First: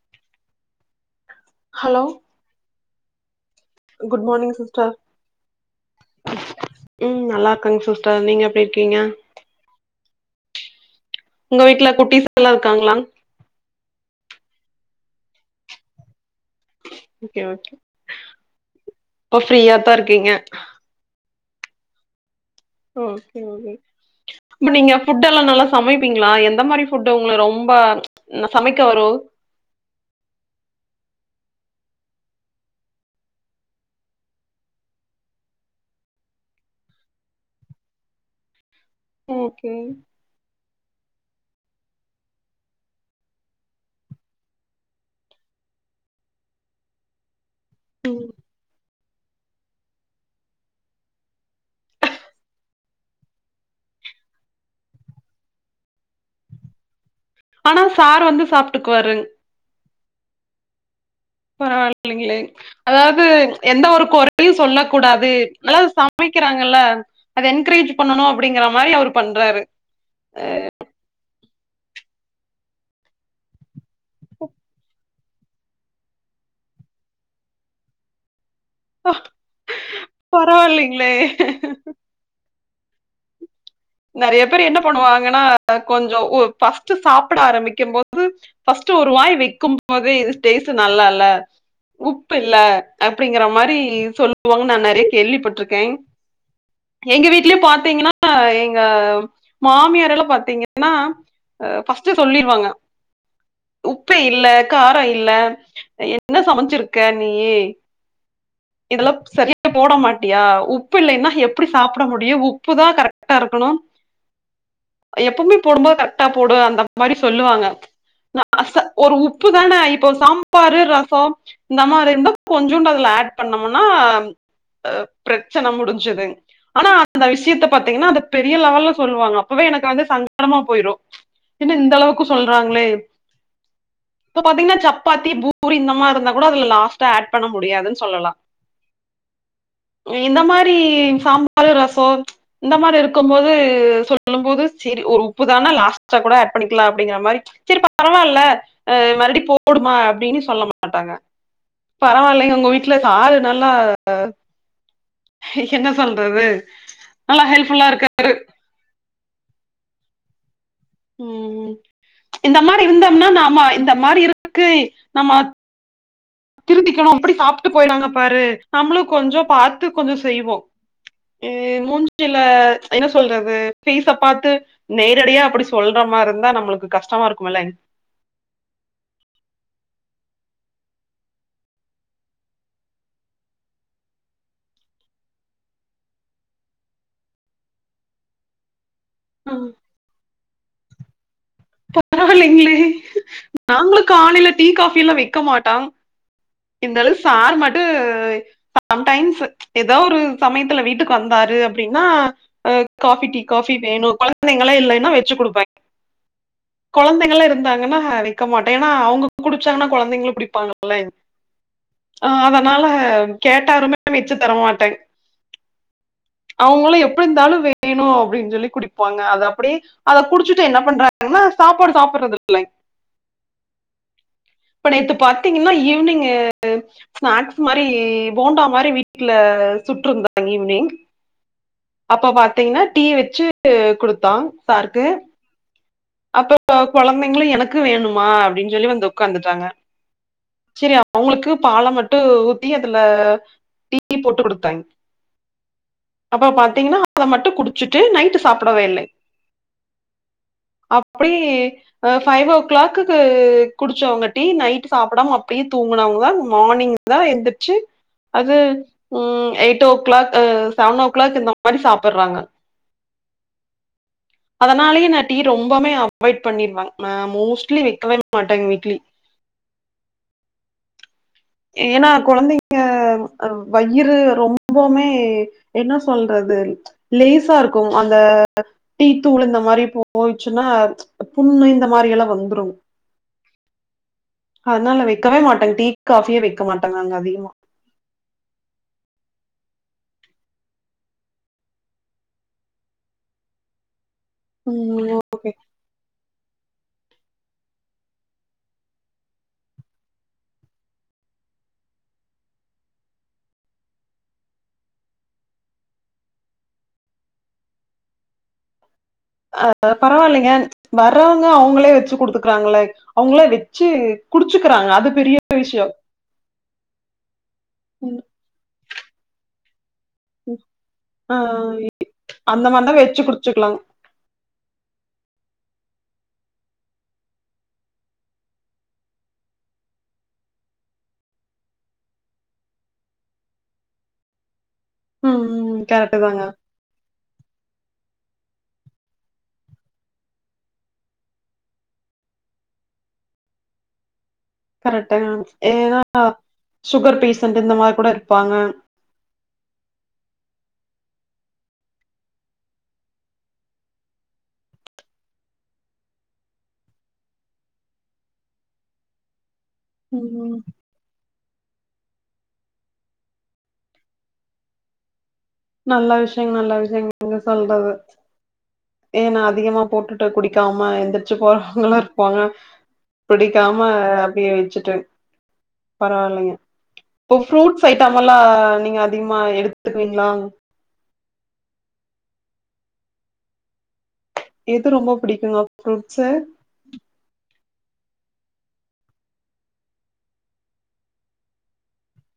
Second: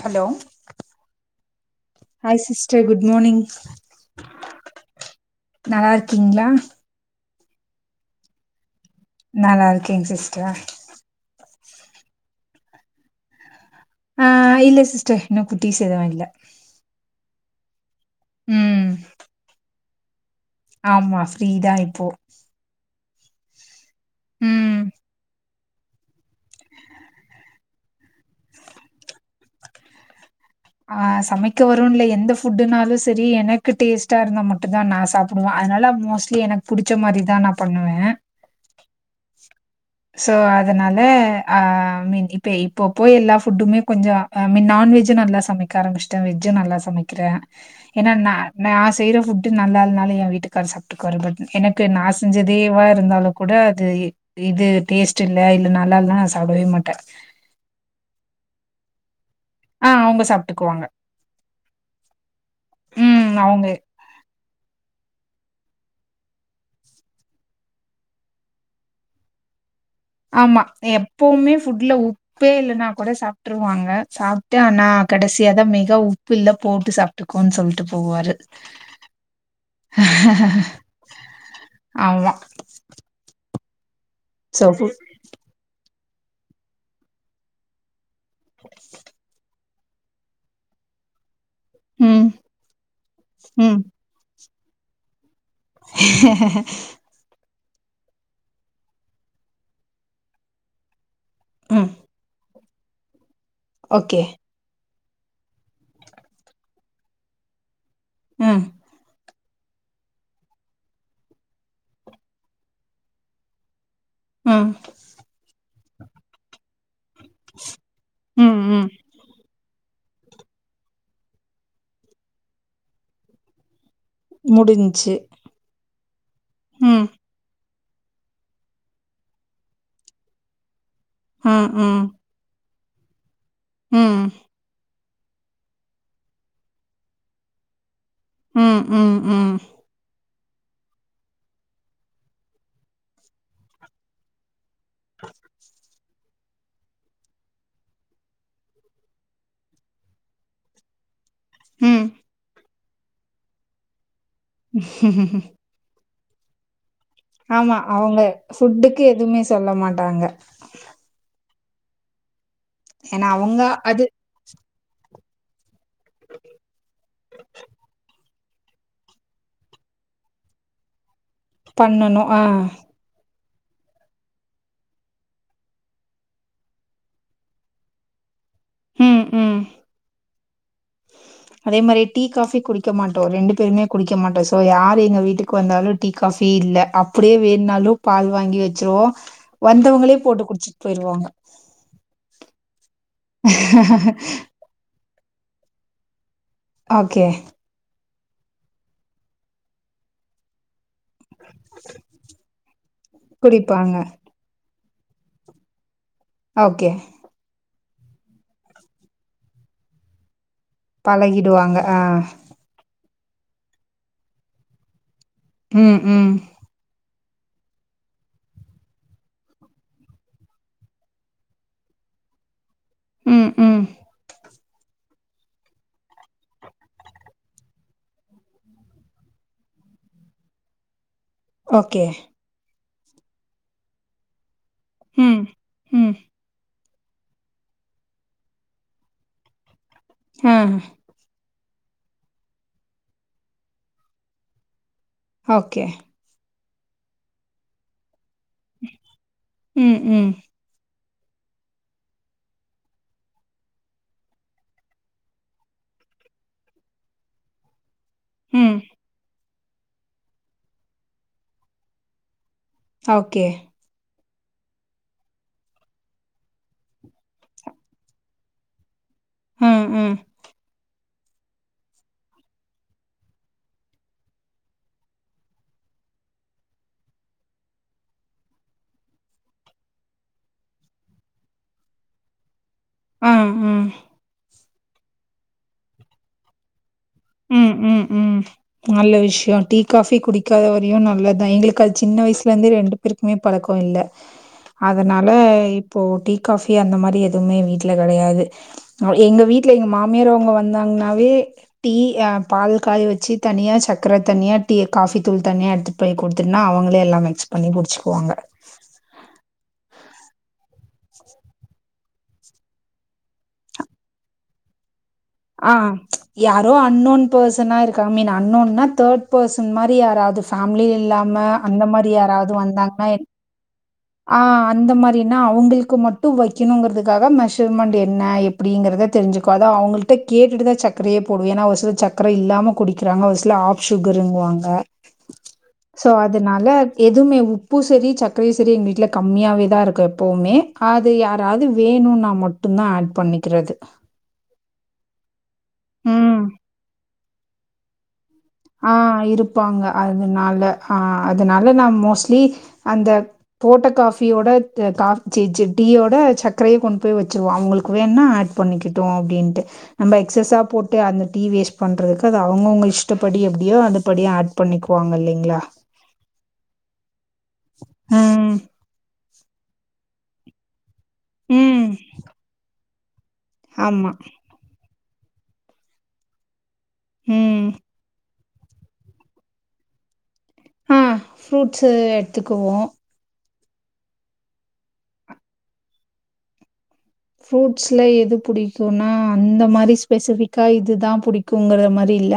Hello hello hi sister good morning good morning sister நல்லா இருக்கீங்களா ம் நல்லா இருக்காங்க சிஸ்டர் நீங்க எப்டி இருக்கீங்க நல்லா இருக்கே சிஸ்டர் உங்க வீட்டுல குட்டிஸ் எல்லாம் இருக்காங்களா ஆ இல்ல சிஸ்டர் இன்னு குட்டி சேதவ இல ஒகே ஒகே ம் இப்ப ரீயாத்தா இருக்கீங்க ஆமா ஃப்ரீதா இப்போ ஓகே ஓகே அப்ப ம் நீங்க ஃபுட் எல்லா நல்லா சமைப்பீங்களா எந்த மாதிரி ஃபுட்டு உங்கள ரொம்ப சமைக்க வரு ஆ சமைக்க வரு இல்ல எந்த ஃபுட்டுனாலு சரி எனக்கு டேஸ்ட்டா இருந்தா மட்டு தா நா சாப் அதுனால மோஸ்ட்லி எனக்கு பிடிச்ச மாதிரி தா நா பண்ணுவே ஓகே சோ அதனால அ மீன் இப்ப இப்ப போய் எல்லா ஃபுட்டுமே கொஞ்ச ஆ மின் நான்வெஜ்ஜு நல்லா சமைக்க ஆரமிச்ட்டே வெஜ்ஜு நல்லா சமைக்கிறே ஏனா ம் நா நா ஆஸ் செய்ற ஃபுட்டு நல்லா இல்லனாலு ஏ வீட்டுக்கார் சாப் ட்டுக்குவாரு பட் எனக்கு நா செஞ்சதேவா இருந்தாலு கூட அது இது டேஸ்ட் இல்ல இல்ல நல்லா இல்லனா நா சாப்டவே மாட்டே ஆனா சார் வந்து சாப்ட்டுக்குவாரு ஆ அவங்க சாப்ட்டுக்குவாங்க பரவால்லைங்களே அதாவது ம் அவங்க எந்த ஒரு கொற யு சொல்ல கூடாது நல்லா சமைக்கிறாங்கள்ல அத என்கரேஜ் பண்ணணு அப்டிங்கிற மாரி அவரு பண்றாரு ஆமா எப்பவுமே ஃபுட்ல உப்பே இல்லன்னா கூட சாப்ட்ருவாங்க சாப்ட்டு ஆனா கடைசியா தா மேகா உப்பு இல்ல போட்டு சாப்ட்டுக்கோனு சொல்ட்டு போவாரு பரவால்லிங்களே அதுதா நெறைய சோ பேர் என்ன ஃபுட் பண்ணுவாங்கன்னா கொஞ்சோ ஒ ஃபஸ்ட்டு சாப்ட ஆரம்பிக்கம் போ து ஃபஸ்ட்டு ஒரு வாய் வைக்கும் போதே இது டேஸ்ட்டு நல்லா இல்ல ம். உப்பு இல்ல அப்டிங்கிற ம் மாரி சொல்லுவாங்க நா நெறைய கேள்விப்பட்ரு எங்க வீட்லயே பாத்தீங்கனா எங்க மாமியாரெல்லா பாத்தீங்கனா அ ம் ஃபஸ்ட்டு சொல்லிருவாங்க உப்பே ஓகே இல்ல கார இல்ல அ என்ன சமச்சிருக்க நீ ம் இதெல்லா சரியா போட மாட்டியா உப்பு இல்லைன்னா எப்டி சாப்ட முடியு உப்பு தா கரெக்டா இருக்கணு ம் எப்பவுமே போடும்போ கரெக்டா போடு அந்த மாரி சொல்லுவாங்க ம் நாச ம் ஒரு உப்பு தான இப்ப சாம்பாரு ரசோ இந்த மாரி இருந்தா கொஞ்சோண்டு அதுல ஆட் பண்ணோமுனா அ முடிஞ்ச்சு பிரச்சன முடிஞ்சது ஆனா ம் அந்த விஷியத்த பாத்தீங்கன்னா அத பெரிய லெவல்ல சொல்லுவாங்க அப்பவே எனக்கு வந்து சங்கடமா போயிரு ம் என்ன இந்த ம் அளவுக்கு சொல்றாங்களே ம் இப்ப பாத்தீங்கனா சப்பாத்தி பூ ரி இந்த மாரி இருந்தா கூட அதுல லாஸ்டா ஆட் பண்ண முடியாதுன் சொல்லலா ம் ம் ம் ம் இந்த மாரி சாம்பாரு ரசோ இந்த மாரி இருக்கும்போது சொல்லும்போது சேரி ஒரு உப்பு தானா லாஸ்டா கூட ஆட் பண்ணிக்குலா அப்டிங்கிற மாரி செரி பரவால்ல அ மறுபடி போடுமா அப்டினு சொல்ல மாட்டாங்க ம் பரவாயில்லைங்க உங்க வீட்டுல சாரு நல்லா என்ன சொல்றது நல்லா ஹெல்ப் ஆமா ஃபுல்லா அவங்க இருக்காரு ஃபுட்டுக்கு எதுமே சொல்ல மாட்டாங்க ம் ம் இந்த மாரி ஏன்னா இருந்தோம்னா அவங்க நாம இந்த அது மாரி இருக்கு நாம திருந்திக்கணு அப்டி சாப்ட்டு போயிட்டாங்க பாரு நம்மளு கொஞ்சொ பாத்து கொஞ்சோ செய்வோ இ பண்ணணு முஞ்சில ஆ என்ன சொல்றது ஃபேஸ பாத்து நேரடியா அப்டி சொல்ற மார் இருந்தா நம்மளுக்கு கஷ்டமா இருக்குமில்லங் ம் ம் அதே மாரி டீ காஃபி குடிக்க மாட்டோ ரெண்டு பேருமே குடிக்க மாட்டோ சோ யார் எங்க வீட்டுக்கு வந்தாலு டீ காஃபி இல்ல அப்டியே வேணுனாலு பால் வாங்கி வச்சிருவோ வந்தவங்களே போட்டு குடிச்சிட் போயிருவாங்க பராவால்லைங்ளே நாங்களு காலைல டீ காஃபி எல்லா வெக்க மாட்டோ இருந்தாலு ஓகே சார் மட்டு சம்டைம்ஸு எதா ஒரு சமயத்துல வீட்டு க்கு வந்தாரு அப்டின்னா அ காஃபி டீ காஃபி குடிப்பாங்க வேணு கொழந்தைங்களா இல்லைன்னா வெச்சு குடுப்ப ஓகே ந்தைங்கள்லா இருந்தாங்கன்னா வைக்க மாட்டே ஏனா அவங்க குடிச்சாங்கனா கொழந்தைங்களு குடிப்பாங்க லே ஆ அதனால கேட்டாருமே வச்சு தர மாட்டே ம் ம் அவங்களு எப்பிருந்தாலு வேணு அப்டின்னு சொல்லி குடிப்பாங்க அத அப்டியே அத குடிச்சுட்டு என்ன பண்றாங் கன்னா சாப்பாடு சாப்புடுறது இல்ல ம் ம் இப்ப நேத்து பாத்தீங்கன்னா ஈவினிங் ஸ்நாக்ஸ் மாரி போண்டா மாரி வீட்ல சுட்டுருந்தங் ஈவினிங் ஓகே அப்ப பாத்தீங்கன்னா டீ வச்சு குடுத்தான் சாருக்கு ம் ம் அப்போ கொ கொழந்தைங்களு எனக்கு வேணுமா அப்டின்னு சொல்லி வந்து உக்காந்துட்றாங்க ஹோ அவங்களுக்கு பால மட்டு ஊத்தி அதுல டீ போட்டு குடுத்தாங் ஓகே அப்போ பாத்தீங்கன்னா அத மட்டு குடிச்சிட்டு நைட்டு சாப்புடவே இல்ல ம் ம் அப்டி அ ஃபைவ் ஓ கிளாக்குக்கு குடிச்சவங்க டீ நைட் சாப்புடாம அப்டியே தூங்குனவங்கதா மார்னிங் தா எந்திரிச்சு அது ம் ம் எயிட் ஓ கிளாக் அ செவன் ஓ கிளாக் இந்த மாரி சாப்புடுறாங்க ஓகே அதனாலயே ந டீ ரொம்பமே அவாய்ட் பண்ணிருவாங் மே மோஸ்ட்லி வைக்கவே மாட்டாங் வீட்ல டீ ம் ம் ஏனா கொழந்தைங்க அ வய்யிறு ரொம்பவுமே என்ன சொல்றது லேசா இருக்கு அந்த டீத்தூள் இந்த மாரி போ போயிச்சுன்னா புண்ணு இந்த மாரி எல்லா வந்துரு ம் ம் அதனால வைக்கவே மாட்டேங் டீ காஃபியே வைக்க மாட்டங் நாங்க அதிகமா ம் ம் ம் நல்ல விஷயோ டீ காஃபி குடிக்காத வரையு நல்லதா எங்களுக்கு அது சின்ன வயசுலேந்த ரெண்டு பேருக்குமே பழக்கோ இல்ல ம் அதனால இப்போ டீ காஃபி அந்த மாரி எதுவுமே வீட்ல கெடையாது நொ எங்க வீட்ல எங்க மாமியார் அவ்ங்க வந்தாங்ன்னாவே டீ அ பால் காய் வச்சு தனியா சக்கர தனியா டீ காஃபி தூள் தனியா எடுத்துட் போய் குடுத்துட்னா அவங்களே எல்லாம் மிக்ஸ் பண்ணி குடிச்சுக்குவாங்க அ பரவால்லைங்க வர்றவங்க அவங்களே வச்சு குடுத்துக் குறாங்களே அவங்களே வெச்சு குடிச்சுக்கிறாங்க அது பெரிய ஆ விஷயோ யாரோ அன்னோன் பர்சனா இருக்கா ம் மீன் அன்னோன்னா தேர்ட் பர்சன் மாரி யாராது இந்த ம் ஃபேமிலி ஆ இல்லாம அந்த மாரி யாராவது வந்தாங்கன்னா வச்சுக்கலாம் ஆ அந்த மாரினா அவங்களுக்கு மட்டும் வைக்கணுங்கிறதுக்காக மெஷர்மெண்ட் என்ன எப் டிங்கிறத தெரிஞ்சுக்கும் அதும் அவங்கள்ட்ட கேட்டுதான் சக்கரையே போடுவே ஏன்னா ஒரு சில சக்கர இல்லாம குடிக்கிறாங்க ஒரு சிலர் ஆப் சுகர் னு வாங்க ம் ம் சோ கரெக்ட் தாங்க அதனால எதுவுமே உப்பும் செரி சக்கரையும் செரி எங்களுக் வீட்ல கம்மியாவேதான் இருக்கும் எப்பவுமே அது யாராவது வேணுனா மட்டும் தான் ஆட் பண்ணிக்கிறது கரெக்டு ஏன்னா ம். சுகர் பேஷன்ட் இந்த மாதிரி கூட இருப்பாங்க ஆ இருப்பாங்க அதனால ஆ அதனால நான் மோஸ்ட்லி அந்த போட்ட காஃபியோட அ காஃப் ச்சி டீயோட சக்கரையே கொண்டு போய் வச்சிருவோம் அவங்களுக்கு வேணுனா ஆட் பண்ணிக்கிட்டு அப்டீன்ட்டு நம்ம ம் எக்ஸஸ்ஸா போட்டு அந்த டீ வேஸ்ட் பண்றதுக்கு அது அவங்கவுங்க இஷ் டபடி எப்டியோ அது படி ஆட் பண்ணிக்குவாங்க இல்லிங்களா நல்ல விஷ்யங் நல்ல விஷயங் நீங்க சொல்றது ம். ஏ நா அதிகமா போட்டுட்டு குடிக்காம எந்திரிச்சி ம். போறவங்களு இருப்பாங்க புடிக்காம ஆமா. அப்டியே வச்சுட்டே பரவால்லைங்க இப்போ ம். ஃப்ரூட்ஸ் ஐட்டம்ல்லா நீங்க அதிகமா எடுத்துக்குவீங்ளா ம் ஃப்ரூட்ஸ்ஸு எடுத்துக்குவோ எது ரொம்ப புடிக்குங்க ஃப்ரூட்ஸ்ஸு ஃப்ரூட்ஸ்ல எது புடிக்குன்னா அந்த மாரி ஸ்பெசிஃபிக்கா இதுதா புடிக்குங்கற மாரி இல்ல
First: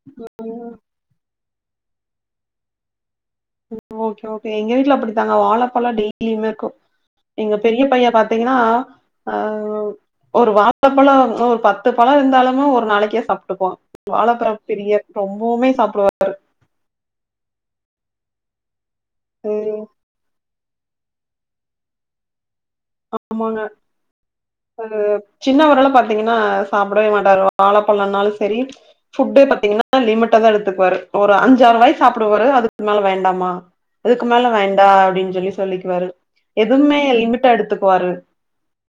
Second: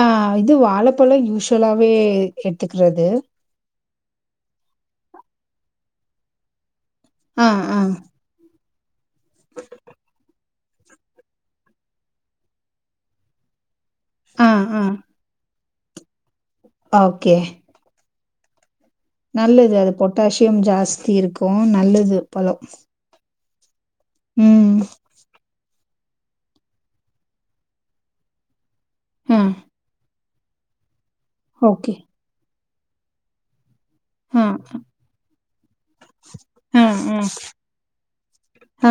ஆ இது வாழைப்பழம் யூஸ்வலாவே எடுத்துக்கிறது ஓகே ஓகே எங்க வீட்ல அப்டித்தாங்க வாழைப்பழ டெய்லியுமே இருக்கு ஆ, எங்க ஆ, பெரிய பையே பாத்தீங்கன்னா ஆ ஒரு வா ழப்பழ ஒரு பத்து பழ இருந்தாலுமே ஒரு நாளைக்கே சாப்ட்டுக்குவா வாழப்பழ ஆ, ஆ. பிரியர் ரொம்பவுமே சாப்டுவார் ஓகே நல்லது அது பொட்டாசியம் ஜாஸ்தி இருக்கு நல்லது பழ ஆமாங்க ஆ சின்னவரெல்லா பாத்தீங்கன்னா சாப்டவே மாட்டாரு வாழப்பழனாலு செரி ஆ. ஃபுட்டே பாத்தீங்கன்னா லிமிட்டா தா எடுத்துக்குவாரு ஒரு அஞ்சாறு ஓகே. வாய் சாப்பிடுவாரு அதுக்கு மேல வேண்டாமா அதுக்கு மேல ஆ, வேண்டா அப்டீன் சொல்லி சொல்லிக்குவாரு ஆ, எதுவுமே ஆ, லிமிட்டா எடுத்துக்குவாரு ஆ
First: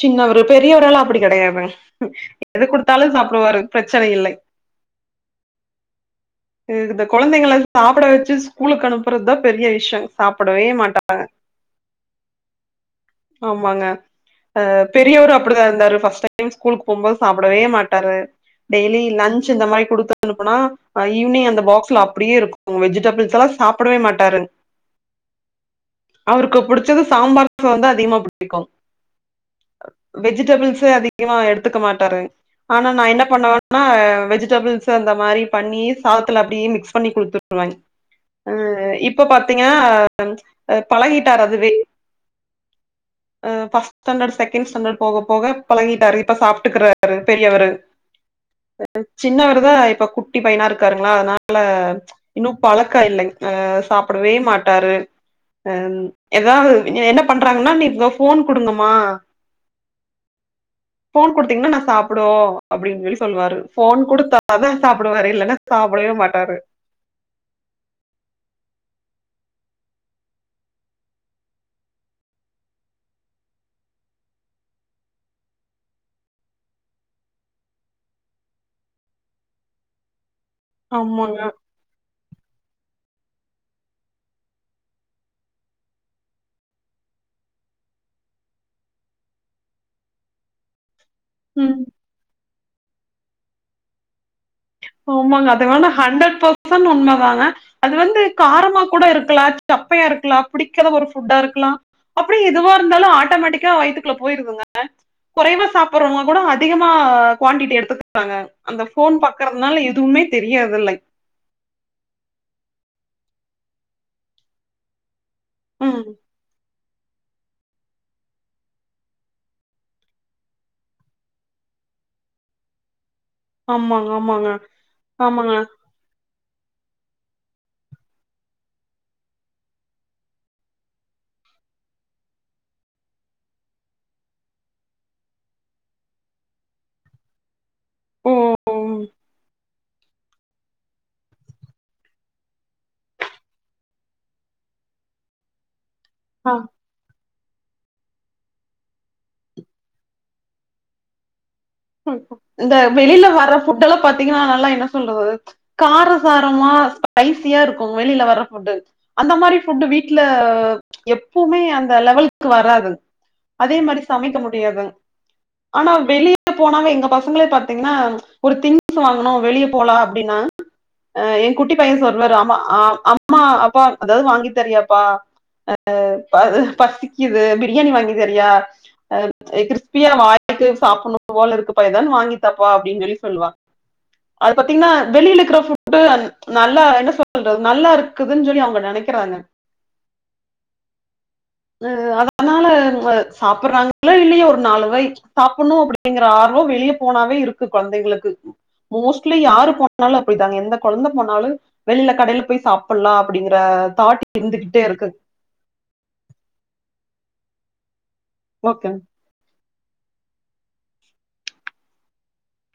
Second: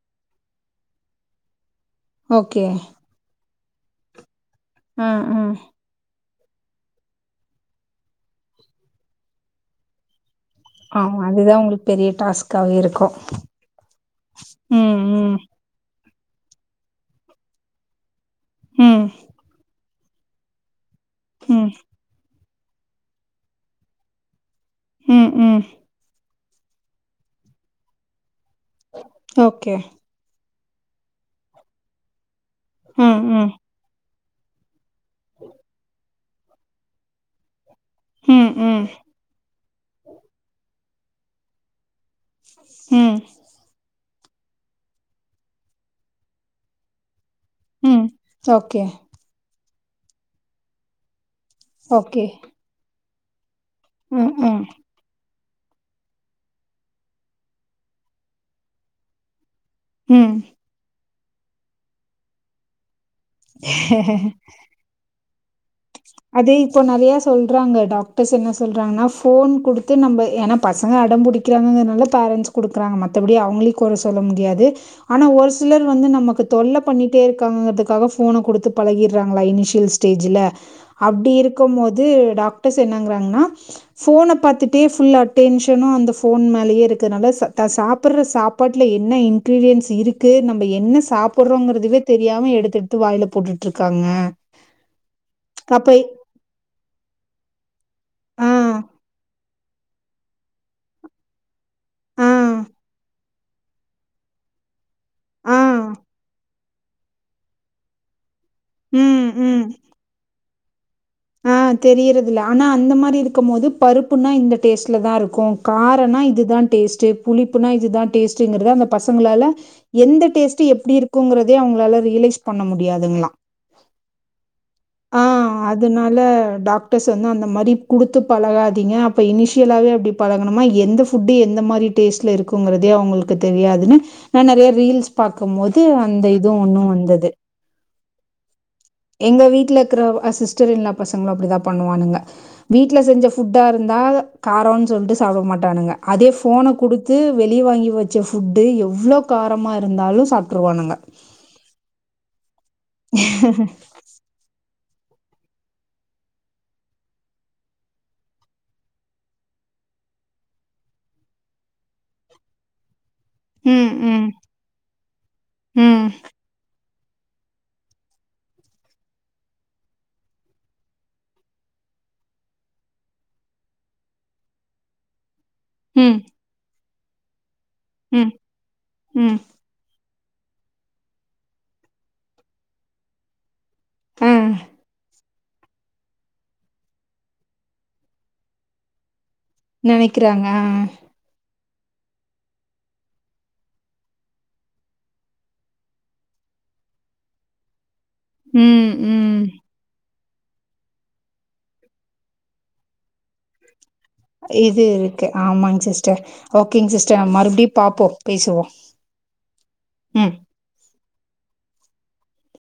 சின்னவரு பெரியவரெல்லா அப்டி கெடையாதுங் ஓகே. எது குடுத்தாலு சாப்டுவாரு பிரச்சனை இல்லை ஆ ம் எனக்கிந்த கொழந்தைங்கள சாப்ட வச்சு ஸ்கூலுக்கு அனுப்புறதா பெரிய விஷ்யோ சாப்டவே ஆமா, மாட்டாங்க அதுதான் உங்களுக்கு பெரிய டாஸ்க்காவே இருக்கும். ஆமாங்க ஆ ம், பெரியவரு ம், அப்டிதா இருந்தாரு ஃபர்ஸ்ட் டைம் ஸ்கூலுக்கு போகும்போது சாப்டவே மாட்டாரு டெய்லி ம், லன்ச் இந்த மாரி குடுத்தனுப்புனா ஆ ஈவினிங் அந்த ம், பாக்ஸ்ல அப்டியே இருக்கு உ வெஜிடபிள்ஸ்ல்லா சாப்டவே மாட்டாரு ம் ம் அவருக்கு புடிச்சது சாம்பார் சாதந்தா அதிகமா புடிக்கு ஓகே வெஜிடபிள்ஸே அதிகமா எடுத்துக்க மாட்டாரு ஆனா நா ம், என்ன ம், பண்ணுவேன்னா வெஜிடபிள்ஸ் சு அந்த மாரி பண்ணியே சாதத்துல அப்டியே மிக்ஸ் பண்ணி குடுத்து ம், ஆ ம், இப்ப பாத்தீங்கன்னா பழகிட்டாரு அதுவே ம் ஆ ஃபஸ்ட் ஸ்டேண்டட் செகண் ஸ்டேண்ட்ட் போக போக பழகிட்டாரு இப்ப சாப்ட்டுக்குறாரு பெரியவரு ம். ஓகே. சின்னவருதா இப்ப குட்டி பையனா இருக்காருங்ளா அதனால ஓகே இன்னு பழக்க இல்லேங்கே ம் சாப்படவே ம் மாட்டாரு ஆ எதாவ்து என்ன பண்றாங்கன்னா நீங்க ஃபோன் குடுங்கம்மா ம் ஃபோன் குடுத்திங்ன்னா நா சாப்புடுவோ அப்டீன் சொல்லி சொல்வாரு ஃபோன் குடுத்தா தா சாப்புடுவாரு இல்லேன்னா அதே இப்போ நெறையா சொல்றாங்க டாக்டர்ஸ் என்ன சொல்றாங்கன்னா ஃபோன் குடுத்து நம்ப ஏனா பசங்க அடம்புடிக் கிறாங்கங்கிறனால பேரண்ட்ஸ் குடுக்குறாங்க மத்தபடி அவங்ளையு கொற சொல்ல முடியாது ஆனா ஒரு சிலர் வந்து நமக்கு தொல்ல பண்ணீட்டே இருக்காங்கங்கறதுக்காக ஃபோன குடுத்து பழகீர்றாங்ளா இனிஷியல்ஸ் டேஜ்ஜுல அப்டி ஆமாங்க இருக்கம் போது டாக்டர்ஸ் என்னங்கறாங்ன்னா ஃபோன பாத்துட்டே ஃபுல் அட்டென்ஷனு அந்த ஃபோன் மேலேயே இருக்கனால ச தா சாப்பட்ற சாப் பாட்ல என்ன இன்கிரீடியன்ஸ் இருக்கு நம்ப என்ன சாப் ம் புடுறோங்கிறதுவே தெரியாம எடுத்து எடுத்து வாயில போட்டுட்டிருக்காங்க ஆமாங்க அதுவேணா ஹண்ட்ரட் பர்சன்ட் உண்மதாங்க அது வந்து ஆ காரமா கூட இருக்கலா சப்பையா இருக்கலா புடிக்காத ஒரு ஃபுட்டா இருக்கலா ஆ அப்படி எதுவா இருந்தாலு ஆட்டோமேட்டிக்கா வயித்துக்குள்ள போயிருதுங்க ஆ குறைவா சாப்பிடுறவங்க கூட அதிகமா குவான்டிட்டி எடுத்துக் [inaudible] காங்க அந்த ஃபோன் ம் பாக் ம் அதனால எதுவுமே தெரியறதில்லை ஆ தெரியறதில ஆனா அந்த மாரி இருக்கும் போது பருப்புன்னா இந்த டேஸ்ட்ல தா இரு க்கு ம் காரனா இதுதா டேஸ்ட்டு புளிப்புனா இதுதா டேஸ்ட்டுங்கிறத அந்த பசங்களால எந்த டேஸ்ட் எப்டியிருக்குங்கறதே அவுங்களால ரியலைஸ் பண்ண முடியாதுங்ளா ஆமாங்க ஆமாங்க ஆமாங்க அதனால டாக்டர்ஸ் வந்து அந்த மாரி குடுத்து பழகாதீங்க அப்ப இனிஷியலாவே அப்டி பழகணுமா எந்த ஃபுட்டு எந்த மாரி டேஸ்ட்டில இருக்குங்கறதே அவுங்களுக்கு தெரியாதுன் நா நெறைய ரீல்ஸ் பாக்குபோது அந்த இது ஒண்ணு வந்தது ஓ எங்க வீட்ல இருக்ற அ சிஸ்டர் இன் லா பசங்களு அப்டிதா பண்ணுவானுங்க வீட்ல செஞ்ச ஃபுட்டா இருந்தா காரோன் சொல்ட்டு சாப்ட மாட்டானுங்க அதே ஆ ஃபோன குடுத் து வெளிய வாங்கி வெச்ச ஃபுட்டு எவ்ளோ காரமா இருந்தாலு சாப்ட்ருவானுங்க ம் இந்த வெளில வர ஃபுட்டெல்லா பாத்தீங்கன்னா நல்லா என்ன சொல்றது காரசாரமா ஸ்பைசியா இருக்கு வெளில வர ஃபுட்டு அந்த மாரி ஃபுட்டு வீட்ல எப்புமே அந்த லெவலுக்கு வராது அதே ம், மாரி ம், சமைக்க முடியாது ஆனா ம், வெளி ய போனாவே எங்க பசங்களே பாத்தீங்ன்னா ஒரு திங்ஸ் வாங்கணு வெளிய போலா அப்டின்னா அ எ குட்டி பைய்யே சொல்றாரு ஆமா அ அம்மா அப்பா அதாவ்து வாங்கி தரியாப்பா அ ம், ப பசிக்குது பிரியாணி ம், வாங்கிதரியா அ ம், அ க்ரிஸ்பியா வா ங்கிட்டு சாப்புட்ணு போல இருக்குப்பா எதாவ்து வாங்கி தாப்பா அப்டின் சொல்லி சொல்லுவா ஆ அது பாத்தீங்ன்னா வெளில இர்கற ஃபுட் டு நல்லா என்ன சொல்றது நல்லா இருக்குதுன் சொல்லி அவுங்க நெனைக்கிறாங்க நெனைக்குறாங்க இ அதனால சாப்பட்றாங்ளோ இல்லியோ ஒரு நாலு வாய் சாப்புட்ணு அப்டிங்கற ஆர்வோ வெளிய போனாவே இருக்கு கௌலந்தைங்களுக் ம் ம் ட்லி யாரு போனாலு அப்டிதாங்க எந்த கொழந்த போனாலு வெளில கடைல போய் சாப்பலா அப்டிங்கற தாட் இது இருக்கு ஆமாங் சிஸ்டர் ஓகேங்க சிஸ்டர் நம் மறுபடியு பாப்போ பேசுவோ ஓகே ம்